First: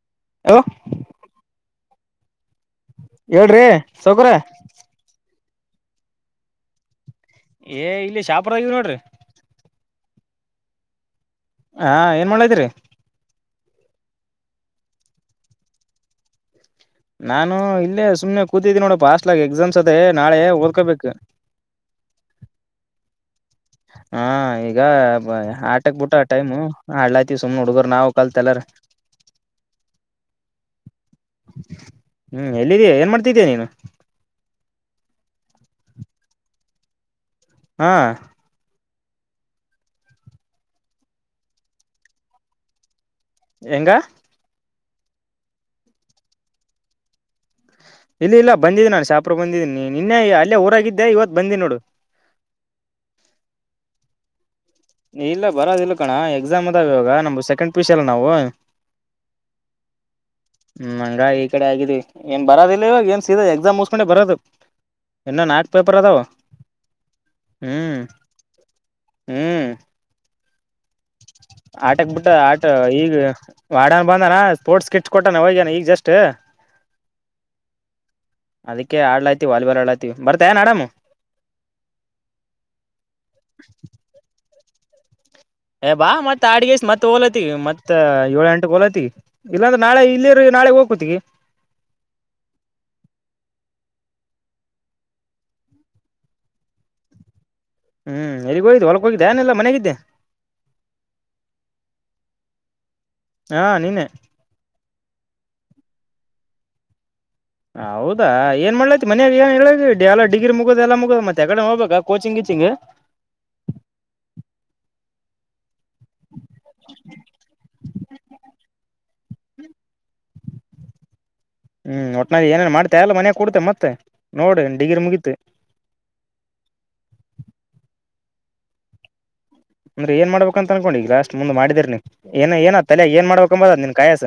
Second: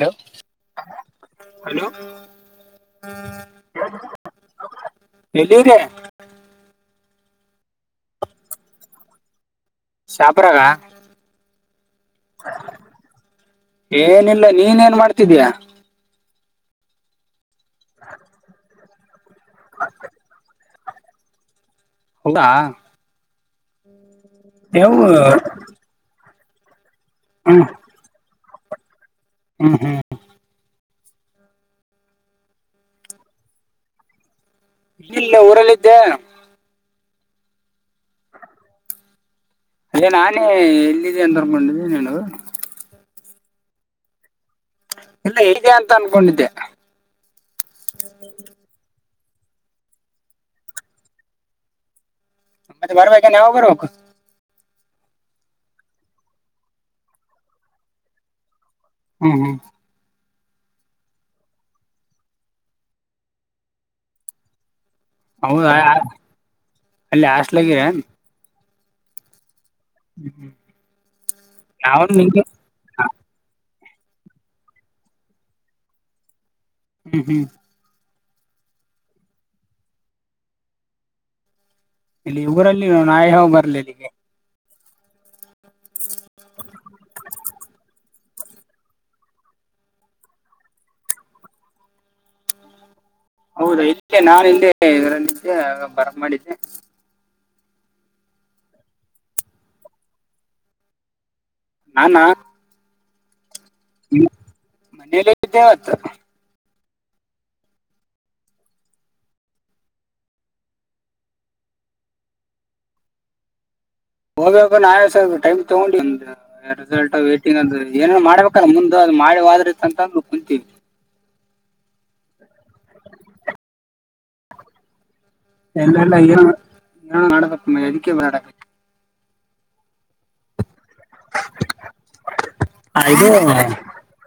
Hello. [inaudible] Hello. [inaudible] Hello. [inaudible] ಹೇಳ್ರಿ ಸೌಕರ [inaudible] ಏಲ್ಲಿದೆ. [inaudible] ಏ ಇಲ್ಲಿ ಶಾಪೂರದಾಗ ಇದೀನಿ ನೋಡಿರಿ. [inaudible] ಶಾಪೂರಾಗ. [inaudible] ಹಾ ಏನ್ ಮಾಡಲ್ಲತ್ತಿರಿ. [inaudible] ಏನ್ ಇಲ್ಲ ನೀನ್ ಏನ್ ಮಾಡ್ತಿದೀಯಾ. [inaudible] ನಾನು ಇಲ್ಲೇ ಸುಮ್ನೆ ಕೂತಿದ್ದೆ ನೋಡಪ್ಪಾ ಹಾಸ್ಟೆಲದಾಗ ಎಕ್ಸಾಮ್ಸ್ ಅದೇ ನಾಳೆ ಓದಕೋಬೇಕ. [inaudible] ಹೌದಾ. [unintelligible] ಹಾ ಈಗಾ ನೀವು ಬ ಆಟಕ್ ಬಿಟ್ಟವ ಟೈಮು ಆಡಾಲಾತ್ತಿ ಸುಮ್ನೆ ಹ್ಮ್ ಹುಡುಗರ್ ನಾವ್ ಕಲ್ತ [inaudible] ಕಲರ್. [inaudible] ಹ್ಮ್ ಹ್ಮ್. [unintelligible] ಹ್ಮ್ ಎಲ್ಲಿದೀ ಏನ್ ಮಾಡ್ತಿದ್ದೀಯಾ ನೀನು. [inaudible] ಇಲ್ಲಿ ಇಲ್ಲ ಊರಲ್ಲಿ ಇದ್ದೇ. [inaudible] ಹಾ. [inaudible] [inaudible] ಏ ನಾನೇ ಎಲ್ಲಿದೆ ಅಂದಿರ ಬಂದಿನೀ ನೋಡು. ಹೆಂಗಾ. [unintelligible] ಇನ್ನ ಎಲ್ಲದೆ ಅಂತ ಅನ್ಕೊಂಡಿದ್ದೆ. [inaudible] ಎಲ್ಲಿ ಇಲ್ಲ ಬಂದಿದ್ದೆ ನಾನ್ ಶಾಪೂರಗ ಬಂದಿದ್ದಿನಿ ನಿನ್ನೇ ಅಲ್ಲೇ ಊರಾಗ ಇದ್ದೇ ಇವತ್ತ ಬಂದೀನಿ ನೋಡು. [inaudible] ಮತ್ತೆ ಬರ್ಬೇಕ ಯಾವಗರ ಬರ್ಬೇಕು. [inaudible] ಇಲ್ಲ ಬರೋದ ಇಲ್ಲ ಕಣೋ ಎಕ್ಸಾಮ್ ಅದಾವ ಇವಾಗ ನಮ್ಮದು ಸೆಕೆಂಡ್ ಪಿಯುಸಿ ಅಲ್ಲ ನಾವು. [inaudible] ಹು ಹು. [inaudible] [inaudible] ಹ್ಮ್ ಹಂಗ ಆಗಿ ಈ ಕಡೆ ಆಗಿದೀವಿ ಏನ್ ಬರದಿಲ್ಲ ಇವಾಗ ಏನ್ ಸೀದ ಎಕ್ಸಾಮ್ ಮುಗುಸ್ಕೊಂಡೆ ಬರೋದು. [inaudible] ಇನ್ನ ನಾಲ್ಕ ಹೌದಾ ಪೇಪರ್ ಅದಾವ ಅಲ್ಲಿ ಹಾಸ್ಟ್ಲಾಗಿರ ಹ್ಮ್ ಹ್ಮ್. [inaudible] ಹ್ಮ ಹ್ಮ್. [inaudible] [inaudible] ಆಟಕ್ ಬಿಟ್ಟ ಆ ಟ ಈಗ ವಾಡನ್ ಬಂದಾನ ಸ್ಪೋರ್ಟ್ಸ್ ಕಿಟ್ಸ್ ಕೊಟ್ಟಾನ ಹೋಗ್ಯನ ಈಗ ಜಸ್ಟ್. [inaudible] ಹ್ಮ್ ಹ್ಮ್. [inaudible] ಅದಕ್ಕೆ ಆಡ್ಲಾತಿವಿ ವಾಲಬಾಲ್ ಆಡ್ಲಾತಿವಿ ಬರ್ತ್ ಏನ್ ಆಡಮ್ಮ. [inaudible] ಇಲ್ಲಿ ಊರಲ್ಲಿ ಇರುವ ನಾನ್ ಯಾವಗ ಬರ್ಲಿ ಇಲ್ಲಿಗೆ. [inaudible] ಏ ಬಾ ಮತ್ತ ಆಡಗ್ಯಾಸ್ ಮತ್ತ ಹೋಲತಿಗ ಮತ್ತ ಏಳ ಎಂಟ ಗೋಲ ಐತಿ. [inaudible] ಇಲ್ಲಾಂದರೆ ನಾಳೆ ಇಲ್ಲಿ ಇರ ನಾಳೆ ಹೋಗ್ಕೊತಿಗೆ. [inaudible] [inaudible] ಹೌದಾ ಇದಕ್ಕೆ ನಾನ ಹಿಂದೆ ಇದರ ನಿದ್ದೆ ಬರ ಮಾಡಿದ್ದೆ. ಹ್ಮ್ ಎಲ್ಲಿಗ ಹೋಗಿದೇ ಹೊಲಕ್ಕ ಹೋಗಿದಯಾ ಏನ್ ಇಲ್ಲ ಮನೆಗಿದ್ದೆ. [inaudible] ನಾನ್. [inaudible] ಹಾ ನೀನೇ. [inaudible] [inaudible] ನೀನ್ ಎಲ್ಲಿ ಹೋಗಿದ್ದೆ ಅವತ್ತ. [inaudible] ಹೌದಾ ಏನ್ ಮಾಡ್ಲೈತಿ ಮನ್ಯಾಗಯಲ್ಲಿ ಎಲ್ಲಿ ಅದಿರಿ ಎಲ್ಲ ಡಿಗ್ರಿ ಮುಗುದ ಎಲ್ಲಾ ಮುಗದದ ಮತ್ತ ಏಕಡೆ ಹೋಗ್ಬೇಕ ಕೋಚಿಂಗ್ ಕೀಚಿಂಗ್. [inaudible] ಹೋಗಬೇಕು ನಾನ್ ಸ್ವಲ್ಪ್ ಟೈ ತೋಗೊಂಡ [inaudible] ರಿಸಲ್ಟ್ ವೈಟಿಂಗ್ ಅಂದರ ಏನ್ ಏನರ ಮಾಡಬೇಕಲ್ಲ ಮುಂದ ಅದು ಮಾಡಿವಾದ್ರರಿ ಅಂತ ಅಂದ ಕುಂತೀವಿ. [inaudible] ಹ್ಮ್ ಒಟ್ಟನ್ಯಾಗ ಏನೇನ್ ಮಾಡ್ತಾ ಎಲ್ಲ ಮನೆ ಕೊಡ್ತೆ ಮತ್ತೇ ನೋಡಿ ಡಿಗ್ರರಿ ಮುಗೀತ. [inaudible] ಎಲ್ಲಲ್ಲ ಏನು ಮಾಡಬೇಕಪ್ಪ ಅದಿಕೇ ಓಡಾಕತ್ತಿನಿ. [inaudible] ಅಂದ್ರೆ ಏನ್ ಮಾಡಬೇಕ ಅಂತ ಅನ್ಕೊಂಡು ಈಗ ಲಾಸ್ಟ್ ಮುಂದ್ ಮಾಡಿದ್ರ ನೀನ್ ಏ ಏನಾದ ತಲೆಗ ಏನ್ ಇದು ಮಾಡ್ಬೇಕಂಬದ ಆದ ನಿನ್ ಕಾಯಸ.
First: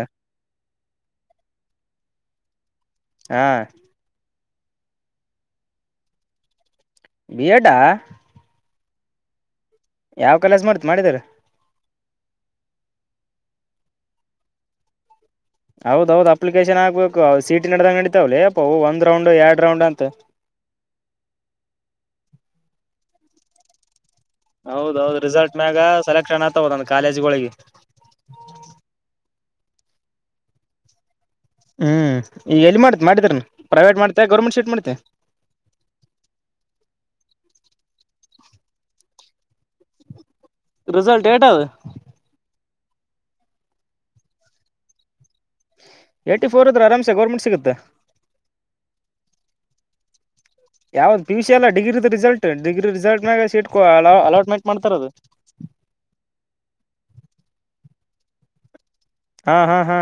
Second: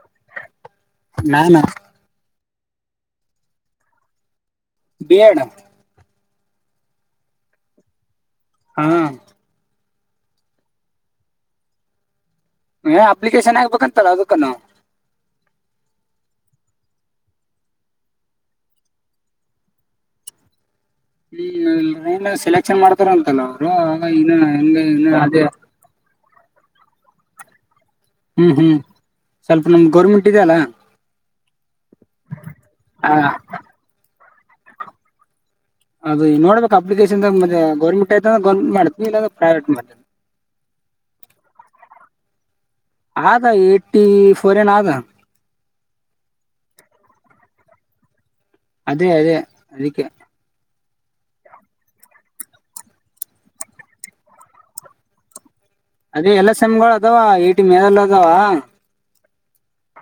ನಾನಾ ಹಾ ಬಿ ಎಡ ಬಿಯಡಾ ಹ್ಹ ಯಾವ್ ಕಾಲೇಜ್ ಮಾಡ್ತಿ ಮಾಡಿದರ. ಹೇ ಅಪ್ಲಿಕೇಶನ್ ಆಗ್ಬೇಕ ಅಂತಲ್ಲ ಅದಕ್ಕ ನಾವು ಹೌದೌದು ಅಪ್ಲಿಕೇಶನ್ ಆಗ್ಬೇಕು ಸಿ ಇ ಟಿ ನಡದಾಗ ನಡಿತವ್ ಲೇ ಅಪ್ಪ ಅವು ಒಂದ ರೌಂಡ್ ಎರಡ್ ರೌಂಡ್ ಅಂತ. ಹ್ಮ್ ಏನು ಸೆಲೆಕ್ಷನ್ ಮಾಡ್ತಾರ ಅಂತಲ್ಲ ಅವರು ಇನ್ನು ಹೆಂಗೆ ಇನ್ನು ಹೌದೌದು ಅದೇ ರಿಸಲ್ಟ್ ಮ್ಯಾಗ ಸೆಲೆಕ್ಷನ್ ಆಗ್ತವ ಒಂದೊಂದ್ ಕಾಲೇಜ್ಗಳಿಗಿ. ಹ್ಮ್ ಹ್ಮ್ ಸ್ವಲ್ಪ ನಿಮ್ದ ಗೌರ್ಮೆಂಟ್ ಇದೆ ಅಲ್ಲಾ. ಹ್ಮೂ ಈ ಎಲ್ಲಿ ಮಾಡ್ತಿ ಆ, ಮಾಡಿದರ ನೀ ಪ್ರೈವೇಟ್ ಮಾಡ್ತೆ ಗೌರ್ಮೆಂಟ್ ಶೀಟ್ ಮಾಡ್ತೆ. ಅದು ನೋಡಬೇಕ ಅಪ್ಲಿಕೇಶನ್ದಾಗ ಮತೆ ಗವರ್ಮಂಟ್ ಆಯ್ತಂದ್ರ ಗವರ್ಮಂಟ್ ಮಾಡತಿನಿ ಇಲ್ಲ ಅಂದ್ರ ಪ್ರೈವೇಟ್ ಮಾಡ್ತನಿ. ರಿಸಲ್ಟ್ ಏಟಾದ ಆದ ಏಟೀ ಫೋರ್ ಏನ್ ಆದ. ಏಟಿ ಫೋರ್ ಇದ್ರ ಅರಾಂಸೆ ಗೌರ್ಮೆಂಟ್ ಸೀಟ್ ಸಿಗುತ್ತೆ. ಅದೇ ಅದೇ ಅದಿಕ್ಕೆ. ಯಾವ್ ಪಿ ಯು ಸಿ ಅಲ್ಲ ಡಿಗ್ರಿದ ರಿಸಲ್ಟ್ ಡಿಗ್ರಿ ರಿಸಲ್ಟ್ಮಾಗ ಸೀಟ್ ಅ ಅಲೋಟ್ಮೆಂಟ್ ಮಾಡ್ತರದು. ಅದೇ ಎಲ್ಲಾ ಸೆಮ್ಗಳು ಅದಾವ ಏಟಿ ಮೇಲ್ ಅದಾವ. ಹಾ ಹಾ ಹಾ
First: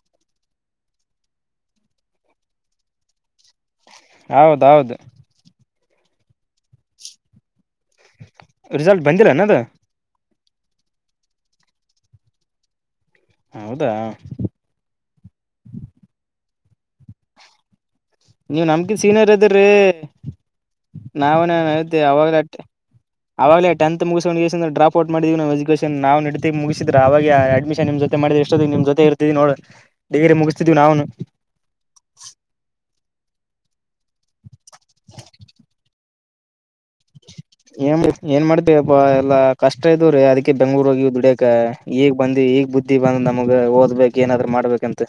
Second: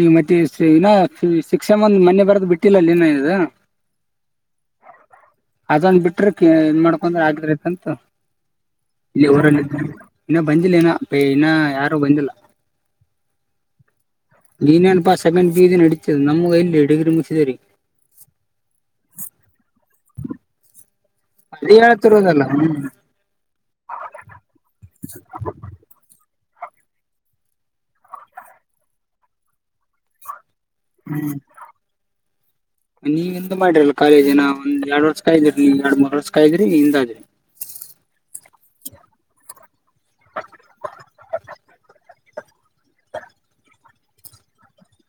ಈ ಮತ್ತೆ ಸಿ ಇನ್ನಾ ಸಿಕ್ಸ್ತ ಸೆಮ್ಮ ಮೊನ್ನೆ ಬರದು ಬಿಟ್ಟಿಲ್ಲಲ್ಲಿ ಇನ್ನ ಇದೂ. ಹೌದೌದು ಅದೊಂನ್ ಬಿಟ್ರೆ ಕಿ ಇನ್ ಮಾಡ್ಕೊಂದ್ ಆಕಿ ಅಂತ ರಿಸಲ್ಟ್ ಇಲ್ಲಿ ಬಂದಿಲ್ಲನದು ಊರಲ್ಲಿ ಇನ್ನ ಬಂದಿಲ್ಲ ಇನ ಇನ್ನಾ ಯಾರು ಬಂದಿಲ್ಲ. ಹೌದಾ ನೀನ ಏನ್ ಪಾ ಸೆಮೆಂಬ್ ಬಿ ಅದಿ ನೆಡಿತಾದ ನಮಗ ಎಲ್ಲಿ ಡಿಗ್ರಿ ಮುಗ್ಸಿದವ್ರಿಗಿ. ನೀವು ನಮ್ಗಿನ್ ಸೀನಿಯರ್ ಅದ್ರೀ ನಾವೇನ್ ಅದೇ ಇವ್ನೇತಿ ಯವಾಗಲ ಹೇಳ್ತಿರೋದಲ್ಲ ಅಟೆ. ಹ್ಮ್ ಅವಾಗಲೇ ಟೆಂತ್ ಮುಗಿಸ್ಗೊಂಡ್ಗೇಸಿಂದ ಡ್ರಾಪ್ ಔಟ್ ಮಾಡಿದವಿ ಎಜುಕೇಶನ್ ನಾವುನ ಇಟತಿಗೆ ಮುಗಿಸಿದ್ರ ಅವಾಗೆ ಆ ಅಡ್ಮಿಷನ್ಮ್ ಮಾಡಿದ್ರ ಇಷ್ಟತಿಗೆ ನಿಮ್ ಜೊತೆ ಇರ್ತೀದ್ದಿವಿ ನೋಡ್ ಡಿಗ್ರಿ ಮುಗಿಸ್ತದ್ದಿವಿ ನಾವುನು. ನೀವ ಎಂತ ಮಾಡಿರಲ್ಲ ಕಾಲೇಜಿನ ಒಂದ್ ಎರಡ್ ವರ್ಷ ಕಾಯ್ದಿರಿ ನೀ ಎರಡ್ ಮೂರ್ ವರ್ಷ ಕೈಗ್ರಿ ನಿಂದಾದ್ರಿ. ಏನ್ ಏನ್ ಮಾಡ್ತಿಪಾ ಎಲ್ಲಾ ಕಷ್ಟ ಇದವ್ರೀ ಅದಕ್ಕೆ ಬೆಂಗ್ಳೂರ್ ಹೋಗಿ ದುಡಿಯಕ. ಈಗ ಬಂದಿವಿ ಈಗ್ ಬುದ್ಧಿ ಬಂದದ ನಮಗ್ ಓದ್ಬೇಕ್ ಏನಾದ್ರು ಮಾಡ್ಬೇಕಂತ.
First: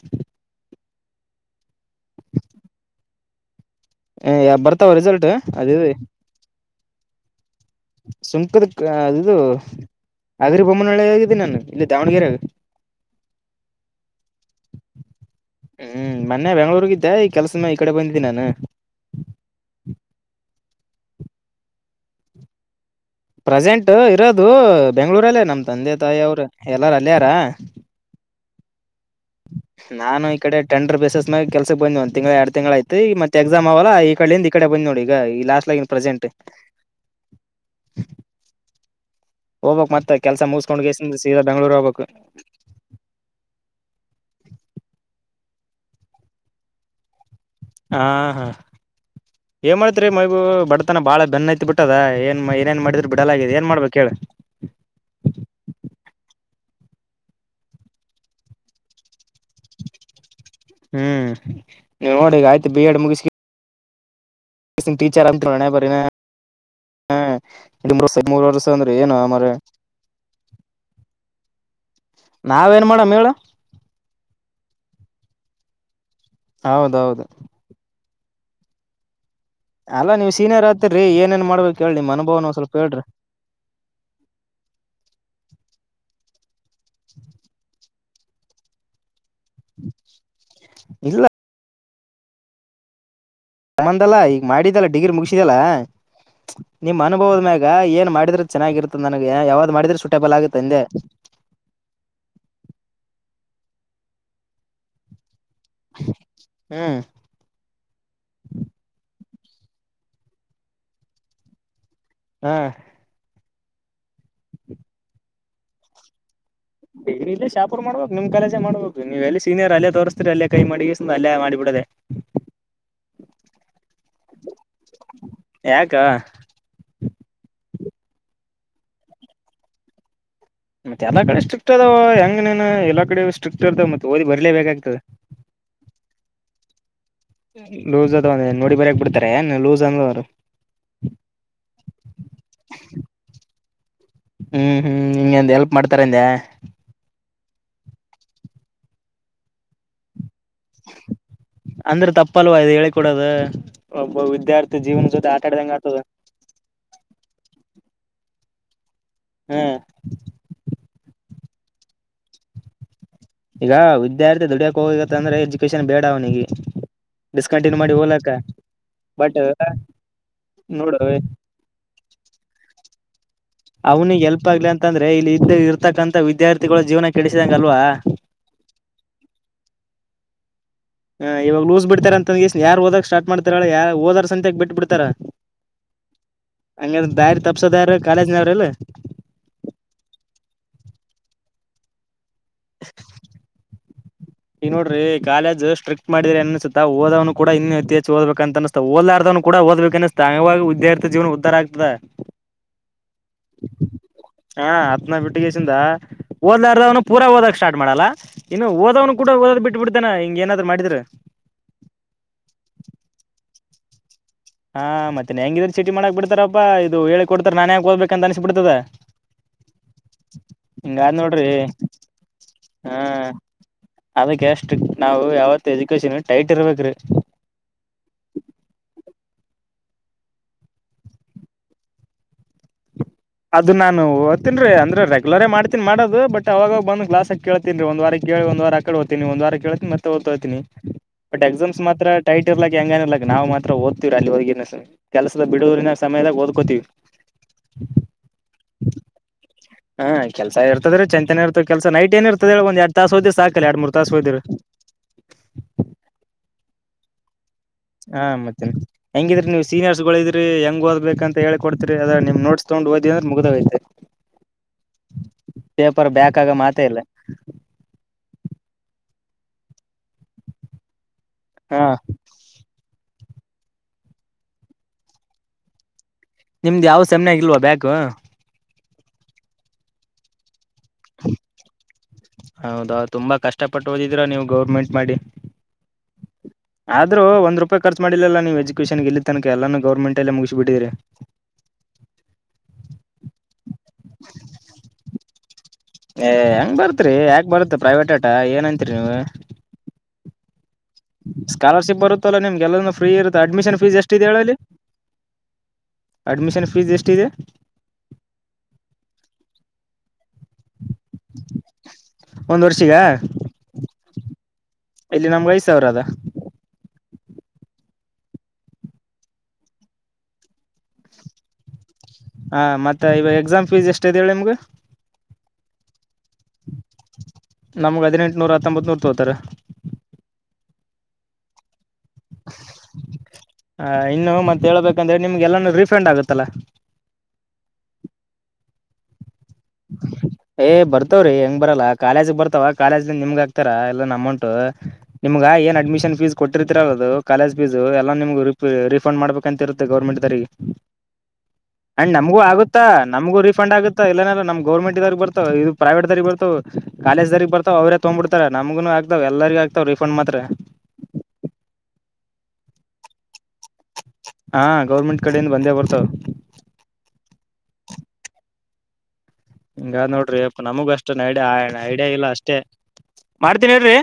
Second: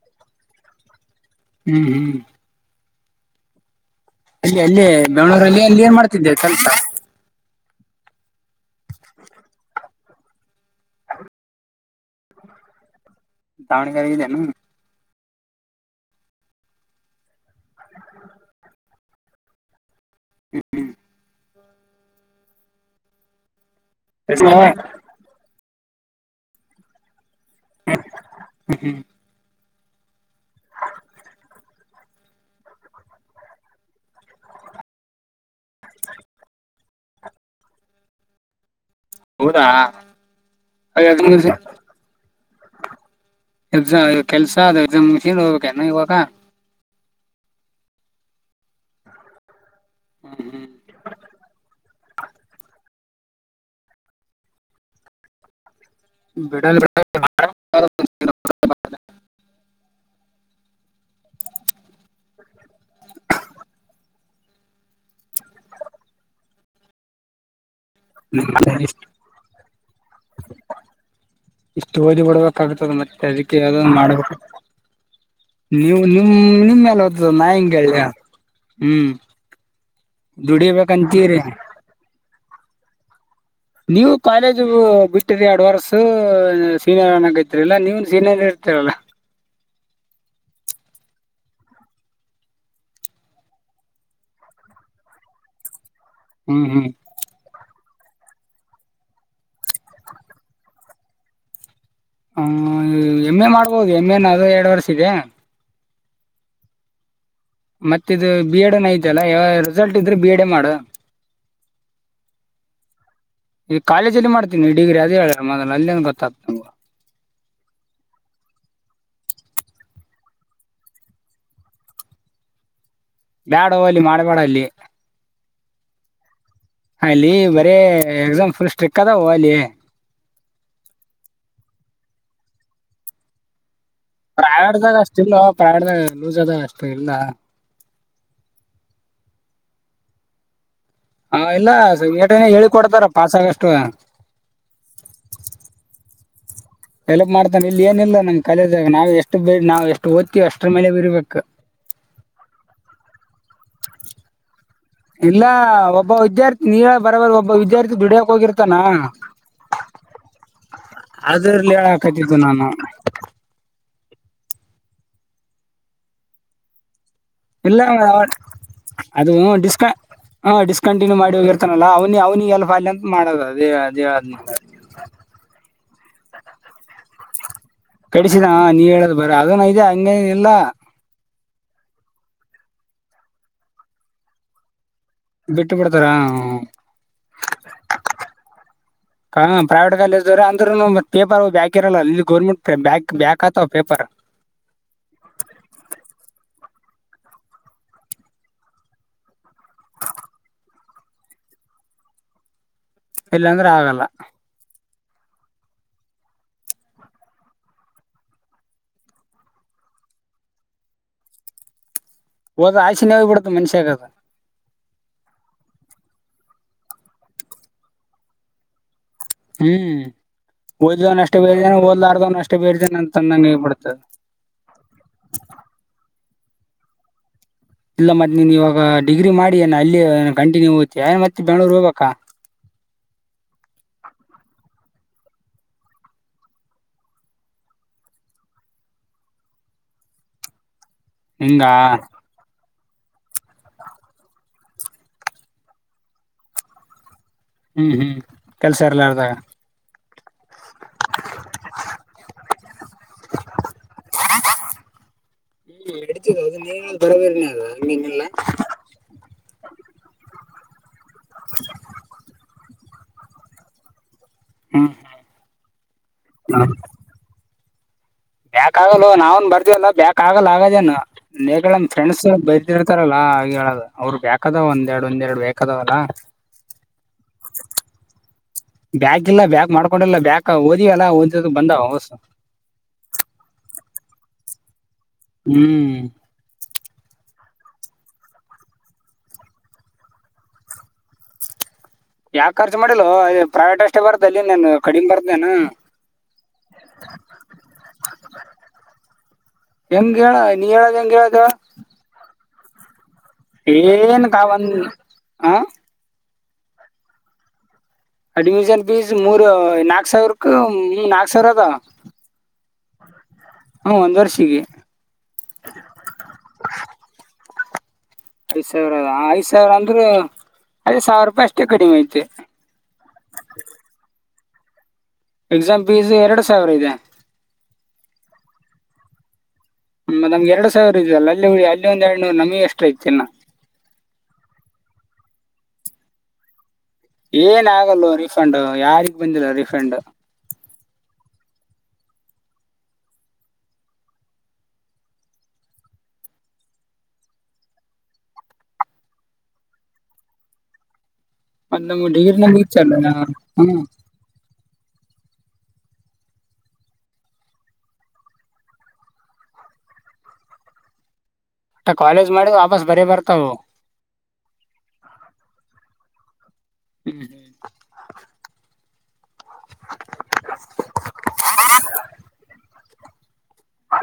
ಹ್ಮ್ ಹ್ಮ್ ಏ ಅಲ್ಲಿ ಅಲ್ಲಿ ಬರ್ತಾವ ರಿಸಲ್ಟ್ ಬೆಂಗಳೂರಲ್ಲಿ ಅದು ಅಲ್ಲಿ ಏನ್ ಮಾಡ್ತಿದ್ದೆ ಕೆಲ್ಸ. ಸುಂಕದಕ ಅ ಇದು. ಅಗರಿ ಬೊಮ್ಮನಳ್ಳೆ ಆಗಿದ್ದೆ ನಾನು ಇಲ್ಲಿ ದಾವಣಗೆರೆಗ. ದಾವಣಗೆರೆಗೆ ಈದೆನು. ಹ್ಮ್ ಮೊನ್ನೆ ಬೆಂಗ್ಳೂರ್ಗಿದ್ದೆ ಈ ಕೆಲ್ಸ ಈ ಕಡೆ ಬಂದಿದ್ದಿ ನಾನು. [unintelligible] ಪ್ರೆಸೆಂಟ್ ಇರೋದು ಹ್ಮ್ ಬೆಂಗ್ಗಳೂರಲ್ಲೇ ನಮ್ ತಂದೆ ತಾಯಿ ಅವರು ಎಲ್ಲಾರ ಅಲ್ಲಿಯಾರ. ಹ್ಮ ಹ್ಮ ಹ್ಮ್ [inaudible] ನಾನು ಈ ಕಡೆ ಟೆಂಡರ್ ಬೆಸಸ್ ಮ್ಯಾಗ ಕೆಲ್ಸಕ್ಕೆ ಬಂದ ಒಂದ್ ತಿಂಗಳ ಎರಡ್ ತಿಂಗಳ ಆಯಿತು ಮತ್ತ ಎಕ್ಸಾಮ್ ಅವಲ್ಲ ಈ ಕಡೆಯಿಂದ ಈ ಕಡೆ ಬಂದ್ ನೋಡ ಈಗ ಈ ಲಾಸ್ಟ್ ಆಗನ್ ಪ್ರೆಸೆಂಟ್. ಹೌದಾ ಹೋಗ್ಬೇಕ್ ಮತ್ತೆ ಕೆಲ್ಸ ಮುಸ್ಕೊಂಡ್ ಎ ಸೀದಾ ಬೆಂಗ್ಳೂರ್ ಹೋಗ್ಬೇಕ್ ಎಕ್ಸಾಮ ಕೆಲ್ಸಾ ಅ ಎಕ್ಸಾಮ್ ಮುಗೀಷ ಹೋಗ್ಬೇಕ ಎನ ಇವಾಗಾ ಹ ಹಾ ಏನ್ ಮಾಡ್ತ್ರಿ ಮೈಬುಬೂ ಬಡತನ ಬಾಳ ಬೆನ್ನ ಹತಿ ಬಿಟ್ತ ಟ್ಟದ ಏನ್ ಏ ಏನ್ ಮಾಡಿದ್ರರು ಬಿಡಲ ಆಗಿದೆ ಏನ್ ಮಾಡ್ಬೇಕು ಹೇಳ ಬಿಡಲ್ಲ್ ಹ್ಈ ನೋಡ ಈಗ ಆಯ್ತು ಬಿ ಎಡ್ ಮುಗಿಸಿ ಟೀಚರ್ ಅಂತು ಹಣೆಬರಹ ಇನ್ ಎರಡ ಮೂರ್ ಮೂರ್ ವರ್ಷ ಅಂದ್ರೆ ಏನ ಮಾರಾಯಾ ಇಷ್ಟು ಓದಿ ನಾವ್ ಏನ್ ಬಿಡ್ಬೇಕಾಗತದ ಮಾಡಮ್ ಮತ್ತೆ ಹೇಳು ಅದಕ್ಕೆ ಯಾವ್ದಾದ ಮಾಡ್ಬೇಕು. ನೀವು ನಿಮ ನಿಮ್ಮೆಲ್ಲ್ ಹೌದೌದು ಹೋತದ ನಾ ಹೆಂಗ ಹೇಳ ಹ್ಮ್ ಅಲ್ಲಾ ನೀವ ಸೀನಿಯರ್ ಆತರಿ ಏನ ದುಡಿಬೇಕಂತೀರಿ ಏನ್ ಮಾಡಬೇಕ ಹೇಳಿ ನಿಮ್ಮ ಅನುಭವನ ಒಂದ ಸ್ವಲ್ಪ ಹೇಳ್ರಿ ನೀವು ಕಾಲೇಜ್ ಬಿಟ್ಟಿರಿ ಅಡ್ವಾನ್ಸ್ ಸೀನಿಯರ್ ಅನಾಕತ್ರಿಅಲ್ಲಾ ನೀವು ಸೀನಿಯರ್ ಕೇರಳಾ ಇಲ್ಲಾ ಮ್ಮಂದಲ್ಲಾ ಈಗ ಮಾಡಿದಲ್ಲಾ ಡಿಗ್ರಿ ಮುಗಸಿದಲ್ಲಾ ಹ್ಮ್ ಹ್ಮ್ ನಿಮ್ಮ ಮ ಅನುಬೋದ್ಮ್ಯಾಗ ಏನ್ ಮಾಡಿದ್ರೆ ಚೆನ್ನಾಗಿರುತ್ತದ ನನಗ ಎನ್ ಯಾವ್ದ್ ಮಾಡಿದ್ರೆ ಸೂಟೇಬಲ್ ಆಗುತ್ತೆ ಅಂದೆ ಹ ಎಮ್ ಎ ಮಾಡ್ಬೋದು ಎಮ್ ಎ ನ ಅದು ಎರಡ್ ವರ್ಷ ಇದೆ. ಹ್ ಮತ್ತ ಇದು ಬಿ ಎಡ್ ಐತಲ್ಲಾ ಯಾವ ರಿಸಲ್ಟ್ ಇದ್ರೆ ಬಿ ಎಡ್ ಮಾಡು ಹಾ ಈ ಕಾಲೇಜ್ ಅಲ್ಲಿ ಮಾಡ್ತೀನ ಡಿಗ್ರಿದೇ ಅದ ಹೇಳ ಮೊದಲ ಅಲ್ಲಿಂದ ಗೊತ್ತಾಗತದ ಡಿಗ್ರಿ ಇಲ್ಲೇ ಶಾಪುರ್ ಮಾಡ್ಬೇಕು ನಿಮ್ ಕಾಲೇಜ್ ಮಾಡ್ಬೇಕು ನೀವ್ ಸೀನಿಯರ್ ಅಲ್ಲೇ ತೋರಿಸ್ತೀರಿ ಅಲ್ಲೇ ಕೈ ಮಾಡಿ ಅಲ್ಲೇ ಮಾಡಿಬಿಡೊದೆ ಬ್ಯಾಡವೋ ಅಲ್ಲಿ ಮಾಡಬೇಡ ಅಲ್ಲಿ ಯಾಕ್ ಅಲ್ಲಿ ಬರೀ ಎಕ್ಸಾಮ್ ಫುಲ್ ಸ್ಟ್ರಿಕ್ ಅದವೊ ಅಲ್ಲಿ ಮತ್ತ ಎಲ್ಲಾ ಕಡೆ ಸ್ಟ್ರೀಕ್ ಅದವೊ ಹೆಂಗ ನೀನು ಎಲ್ಲಾ ಕಡೆಸ್ಟಿಷ್ಟ [unintelligible] ಪ್ರೈವೇಟ್ ದಾಗ ಅಷ್ಟು ಇಲ್ವೊ ಪ್ರೈವೇಟ್ ಲೂಸ್ ಅದ್ ಅಷ್ಟ ಇಲ್ಲಾ ಲೂಸ್ ಅದಾವ ನೋಡಿ ಬರಕ್ ಬಿಡ್ತಾರೆ ಏನು ಲೂಸ್ ಅಂದ ಅವ್ರು. ಹಾ ಇಲ್ಲಾ ಸಂಘಟನೆ ಹೇಳಿ ಕೊಡ್ತಾರ ಪಾಸ್ ಆಗಷ್ಟು. ಹುಂ ಹುಂ ಹೆಂಗ ಎಲ್ಪ್ ಮಾಡ್ತಾರಂದೆ ಎಲ್ಪ್ ಮಾಡ್ತಾನ ಇಲ್ಲಿ ಏನಿಲ್ಲಾ ನಮ್ ಕಲದಾಗ ನಾವ್ ಎಷ್ಟು ಬ ನಾವ್ ಎಷ್ಟು ಓತೀವಿ ಅಷ್ಟ್ರ ಮೇಲೆ ಬರೀರ್ಬೇಕ ಅಂದ್ರೆ ತಪ್ಪಲ್ವಾ ಇದು ಹೇಳಿ ಕೊಡೋದು ಒಬ್ಬ ವಿದ್ಯಾರ್ಥಿ ಜೀವನ ಜೊತೆ ಆಟ ಇಲ್ಲಾ ಆಡ್ದಂಗ ಆಗ್ತದ ಒಬ್ಬ ವಿದ್ಯಾರ್ಥಿ ನೀಳ ಬರಬಾರು ಒಬ್ಬ ವಿದ್ಯಾರ್ಥಿ ದುಡಿಯಕ್ ಹೋಗಿರ್ತಾನ ಹುಂ ಅದರ್ಲ್ಲಿ ಹೇಳಾಕತಿದ್ದು ನಾನು ಈಗ ವಿದ್ಯಾರ್ಥಿ ದುಡ್ಯಕ ಹೋಗಿತ್ತ ಅಂದ್ರೆ ಎಜುಕೇಶನ್ ಬೇಡಾ ಅವನಿಗೆ ಡಿಸ್ಕಂಟಿನ್ಯೂ ಇಲ್ಲಾ ಮಾಡಿ ಹೋಲಕ್ಕ ಅದು ಬಟ್ ಡಿಸ್ ಹ ನೋಡು ಡಿಸ್ಕಂಟಿನ್ಯೂವ ಮಾಡಿ ಹೋಗಿರ್ತ ತಲ್ಲಾ ಅವನಿ ಅವ್ನಿಗೆ ಎಲ್ ಅಲ್ ಮಾಡೋದು ಅದೇನ್ ಅವ್ನಿಗೆ ಹೇಲ್ಪ್ ಆಗ್ಲಿ ಅಂತಂದ್ರೆ ಇಲ್ಲಿ ಇದ್ದ ಇರ್ತಕ್ಕಂತ ವಿದ್ಯಾರ್ಥಿಗಳು ಜೀವನ ಕೆಡಿಸಿದಂಗ ಅಲ್ವಾ ಕಡಿಸಿದ ನೀ ಹೇಳದು ಬರ ಅದು ನಿಜಾ ಹಂಗೇನಿಲ್ಲಾ ಹಾ ಇವಾಗ ಲೂಸ್ ಬಿಡ್ತಾರ ಅಂದಂಗ ಯಾರ ಹೋದಾಗ ಸ್ಟಾರ್ಟ್ತಾರಳಾ ಯಾರ ಓದಾರ ಸಂತೆಗ್ ಬಿಟ್ಟ ಬಿಡ್ತಾರ ಬಿಟ್ಟು ಬಿಡ್ತಾರ ಅಂಗದರ ದಾರಿ ತಪಸದ ಯಾರ ಕಾಲೇಜನರ ಅಲ್ಲ. ಹ ಪ್ರೈವೇಟ್ ಕಾಲೇಜ್ವ್ರ ಅಂದ್ರರುನು ಪೇಪರ್ ಬಕಿ ಇರಲ್ಲ ಇಲ್ಲಿ ಗೌರ್ಮೆಂಟ್ ಬ್ಯಾಕ್ ಬ್ಯಾಕ್ ಆತವ ಪೇಪರ್. ಈ ನೋಡ್ರಿ ಕಾಲೇಜ್ ಸ್ಟ್ರಿಕ್ಟ್ ಮಾಡಿದ್ರ ಅನಿಸಸುತ್ತಾ ಓದ್ನು ಕೂಡ ಇನ್ನು ಹೆಚ್ಚು ಓದಬೇಕ ಅನಿಸ್ತದ ಓದಲಾರ್ದ್ನು ಕೂಡ ಓದ್ಬೇಕು ಅನ್ಸುತ್ತೆ ಅವಾಗ ವಿದ್ಯಾರ್ಥಿ ಜೀವನ ಉದ್ಧರ ಆಗ್ತದ. ಇಲ್ಲಾಂದ್ರೆ ಆಗಲ್ಲ. ಹಾ ಹತ್ನ ಬಿಟ್ಟಿಗೆಸಿಂದ ಓದಲಾರ್ದವನು ಪೂರ ಓದಕ್ ಸ್ಟಾರ್ಟ್ ಮಾಡಲ್ಲ ಇನ್ನು ಓದವ್. ಕೂಡ ಹೋದ್ ಬಿಟ್ ಬಿಡತಾನ ಇಂಗ ಏನಾದ್ರ ಮಾಡಿದ್ರ.. ಒದ್ದದು ಆಸೆ ಹವು ಬಿಡತ ಮನುಷ್ಯಗದ ಹಾ ಮತ್ತೆನ್ ಹೆಂಗಿದ್ರ ಚೀಟಿ ಮಾಡಕ್ ಬಿಡ್ತಾರಪ್ಪಾ ಇದು ಹೇಳಿ ಕೊಡ್ತ ನನ್ಂ ದ್ಬೇಕ ಅನ್ಸಬಿಡ್ತದ. ಹ್ಮ್ ಓದ್ದವ್ ಅಷ್ಟೇ ನೋಡ್ರಿ ಬೇರ್ಜನ ಓದ್ಲಾರ್ದವ್ನ ಅಷ್ಟೇ ಬೇರ್ಜನ ಅಂತ ಅಂಗೆ ಆಗಿ ಬಿದ್ಯಾತ್ತದ ಸ್ಟ್ರಿಕ್ ನಾವು ಯಾವತ್ ಎಜುಕೇಶನ್ ಟೈಟ್ ಇರ್ಬೇಕ ರೀ. ಇಲ್ಲ ಮತ್ತೆ ನೀನ್ ಇವಾಗ ಡಿಗ್ರಿ ಮಾಡಿ ನ ಅಲ್ಲಿ ಕಂಟಿನ್ಯೂ ಓ್ತ ಮತ್ತೆ ಬೆಂಗ್ಳೂರು ಹೋಗ್ಬೇಕಾ. ಅದು ನಾನು ಹೋಗ್ತೀನಿ ರಿ ಅಂದ್ರೆ ರೆಗ್ಯುಲರೇ ಮಾಡ್ತೀನಿ ಮಾಡದು ಬಟ್ ಅವಾಗ ಬಂದು ಕ್ಲಾಸ್ಕ್ ಕೇಳ್ತೀನಿಒಂದ್ ವಾರ ಕೇಳಿ ಒಂದ್ ವಾರ. ಕಡೆ ಹೋತೀನಿ ಒಂದ್ ವಾರ ಕೇಳ್ತನ ಮತ್ತ ದ್ತ [unintelligible] ಹೋತನಿ ಬಟ್ ಹಿಂಗಾ ಎಕ್ಸಾಮ್ಸ್ ಮಾತ್ರ. ಟೈಟ್ ಇರ್ಲಿಕ್ ಹೆಂಗ ಇರ್ಲಿಕ್ ನಾ ಮಾತ್ರ ಓದತಿೀವಿ ಅಲ್ಲಿ ಹಗಿಿನ ಕೆಲಸದ ಬಿಡೋರಿನ ಸಮಯದ ಓದ್ಕೋತಿವಿ. ಹ್ಮ್ ಹ್ಮ್ ಕೆಲ್ಸ ಇರಲಾರದಾಗ. ಹಾ ಕೆಲ್ಸ ಇರ್ತದರಿ ಚಂತೆಂತನೆ ಇರ್ತದೆ ಕೆಸೈಟ್ ಏ ಇರ್ತದ ಒಂದ ಎರಡ್ ತಾಸ ಹೊತ್ತಿವಿ ಸಾಕಲ್ಲ ಎರಡ್ ಮೂ ತಾಸ ಹೋತ್ತಿವಿ ಸಾಕ ಅಲ್ಲ ಹ್ಮ್ ನಡಿತದೇ ಅದು ನೀವ ಬರಬೇರನ [unintelligible] ಅಲ್ಲ. ಹಾ ಮತ್ತೆ ಹೆಂಗಿದ್ರಿ ನೀವ್ ಸೀನಿಯರ್ಸ್ ಗಳು ಇದ್ರಿ ಹೆಂಗ್ ಓದ್ಬೇಕು. ಯಂತ ಹೇಳಿ ಕೊಡ್ತಿೀರಿ ಅದ ನಿಮ ನೋಡ್ಸ್ಕೊಂಡು ಓದಿದ್ರೆ ಮುಗೋಗೈತೆ. ಹ್ಮ್ ಪೇಪರ್ ಬ್ಯಾಕ್ ಆಗ ಮಾತೇ ಇಲ್ಲ. ಬ್ಯಾಕ್ ಆಗಲ್ಲೋ ನಾವನ್ ಬರ್ತಿವಲ್ಲ ಬ್ಯಾಕ್ ಆಗಲ್ಲ ಆಗದೇನ ಹಾ ನೆಗುಲಾಮ್ ನಮ್ ಫ್ರೆಂಡ್ಸ್ ಬ. [unintelligible] ಇರ್ತಾರಲ್ಲ ಆಗ ಹೇಳದು ಅವ್ರು ಬ್ಯಾಕ್ ಅದಾವ ಒಂದೆರಡು ಒಂದೆರಡು ಬ್ಯಾಕ್ ಅದವಲ್ಲಾ.. ನಿಮ್ದು ಯಾವ್ ಸೇಮ್ ನಾಗ್ ಇಲ್ವಾ ಬ್ಯಾಕ್. ಬ್ಯಾಕ್ ಇಲ್ಲ ಬ್ಯಾಕ್ ಮಾಡ್ಕೊಂಡಲ್ಲ ಬ್ಯಾಕ್ ಓದಿವ ಎಲ್ಲ ಓದಿದ್ವು ಬಂದವ ಅವಸು. ಹೌದಾ ತುಂಬಾ ಕಷ್ಟಪಟ್ಟು ಓದಿದಿರಾ ನೀವು ಗೌರ್ಮೆಂಟ್ ಮಾಡಿ. ಹ್ಮ್. [unintelligible] ಆದ್ರೂ ಒಂದು ರೂಪಾಯಿ ಖರ್ಚ ಮಾಡಿಲ್ಲಲ್ಲ ನೀವು ಎಜುಕೇನ್ಗೆಲ್ಲಿ ತನಕ ಎಲ್ಲಾನೂ ಗವರ್ನಮೆಂಟ್ ಎಲ್ಲೇ ಮುಗಿಸಿ ಬಿಟ್ಟಿದೀರಿ. ಯಾಕ ಖರ್ಚು ಮಾಡಿಲ್ಲೋ ಅ ಪ್ರೈವೇಟ್ ಅಷ್ಟೇ ಬರುತ ಅಲ್ಲಿ ನನ್ ಕಡಿಮೆ ಬರ್ದೇನೇನು.. ಏ ಹೆಂಗ್ ಬರ್ತ್ರಿ ಯಾಕ ಬರತ್ ಪ್ರೈವೇಟ್ ಆಟ ಏನ್ತ್ರಿ ನೀವು.. ಹೆಂಗ್ ಹೇಳ. ನೀ ಹೇಳದ ಹೆಂಗ ಹೇಳದ ಸ್ಕಾಲರ್ಶಿಪ್ ಬರುತ್ತಲ್ಲ ನಿಮ್ಗೆಲ್ಲೂಎಲ್ಲಾನೂ ಫ್ರೀ ಇರುತ್ತೆ ಅಡ್ಮಿಷನ್ ಫೀಸ್ ಏನ್ ಎಷ್ಟಿದೆ ಕಾ ಹೇಳಲ್ಲಿ ಅಲ್ಲಿ ಒಂದ್ ಹ ಅಡ್ಮಿಷನ್ ಫೀಸ್ ಎಷ್ಟ ಇದೆ. ಅಡ್ಮಿಷನ್ ಫೀಸ್ ಮೂರ್ ನಾಲ್ಕೂ ಸಾವಿರಕ ನಾಕ್ ಸಾವಿರ ಅದ. ಒಂದು ವರ್ಷ ಕ್ಕೆ ಹ್ಮ ಒಂದ್ ವರ್ಷಿಗೆ. ಇಲ್ಲಿ ನಮ್ಗೆ ಐದು ಸಾವಿರ ಅದ. ಐದ್ ಸಾವಿರ ಅದ ಐದ ಸಾವಿರ ಅಂದ್ರೆ ಅದದು ಸಾವಿರ ರೂಪಾಯಿ ಅಷ್ಟೇ ಕಡಿಮೆ ಐತೆ. ಹಾ ಮತ್ತೆ ಈವ ಎಕ್ಸಾಮ್ ಫೀಸ್ ಎಷ್ಟ ಇದೆ ಹೇಳಿ ನಿಮ್ಗ. ಎಕ್ಸಾಮ್ ಫೀಸ್ ಎರಡು ಸಾವಿರ ಇದೆ. ನಮ್ಗ್ ಹದಿನೆಂಟುನೂರ ಹತ್ತೊಂಬತ್ ನೂರ್ ತಗೋತಾರ. ನಮ್ಗೆರಡ್ ಸಾವಿರ ಇದದೆಲ್ಲ ಅಲ್ಲಿ ಅಲ್ಲಿಂದ ಎರಡು ನೂರು ನಮಗೆ ಎಷ್ಟ್ರ ಐತಿ ಇನ್ನ. ಹ ಇನ್ನು ಮತ್ತ ಹೇಳ್ಬೇಕಂದ್ರೆ ನಿಮ್ಗೆ ಎಲ್ಲಾನ ರಿಫಂಡ್ ಆಗತ್ತಲ್ಲಾ. ಏನ ಆಗಲ ರಿ ಫಂಡ್ ಯಾರಿಗ್ ಬಂದಿಲ್ಲ ರರಿಫಂಡ್ ಹೇ ಬರ್ತವ್ರಿ ಹೆಂಗ್ ಬರಲ್ಲ ಕಾಲೇಜಗ್ ಬರ್ತವ ಕಾಲೇಜ್ ನಿಮ್ಗ ಆಗ್ತಾರ ಎಲ್ಲ ಅಮೌಂಟು ನಿಮ್ಗ ಏನ್ ಅಡ್ಮಿಶನ್ ಫೀಜ್ ಕೊಟ್ಟರ್ತಿರಲ್ಲ ಅದು ಕಾಲೇಜ್ ಫೀಜ್ ಎಲ್ಲ ನಿಮ್ ರಿಫ್ ರಿಫಂಡ್ ಮಾಡ್ಬೇಕ ಅಂತ್ ಇರು ಗೌರ್ಮೆಂಟ್ ದರಿಗೆ ಮತ್ತೆ [inaudible] ನಮ್ಗೆ ಅಂಡ್ ನಮಗೂ ಡಿಗ್ರಿನ ಆಗುತ್ತಾ ಮುಗಿತಲ್ಲ ನಮಗೂ ರರಿಫಂಡ್ ಹ್ಮ್ ಆಗುತ್ತಾ ಇಲ್ಲ ನಮ್ ಗೌರ್ಮೆಂಟ್ದರ್ಗ ಬರ್ತವ ಇದು ಪ್ರೈವೇಟ್ ದರ ಬರ್ತವ ಕಾಲೇಜ್ ದಾರ ಬರ್ತವ ಅವ್ರೇ ತಗೊಂಡ್ ಬಿಡತಾರ ನಮ್ಗೂ ಆಗ್ತಾವ ಎಲ್ಲರಿಗ ಆಗ್ ಆಗ್ತಾವ್ ರಿಫಂಡ್ ಮಾತ್ರ. ಟ ಕಾಲೇಜ್ ಮಾಡಿದ್ ವಾಪಸ್ ಬರೀ ಬರ್ತಾವು. ಹಾ ಗೌರ್ಮೆಂಟ್ ಕಡೆಯಿಂದ ಬಂದೇ ಬರ್ತಾವ್ [unintelligible] ಹಿಂಗಾದ್ ನೋಡ್ರಿ ಯಪ್ಪಾ ನಮುಗ್ ಅಷ್ಟೇ ನೆಗ್ಡಿ ನೆಗ್ಡಿ ಆಗಿಲ್ಲ ಅಷ್ಟೇ ಮಾಡ್ತೀನಿ ಇರ್ರಿ.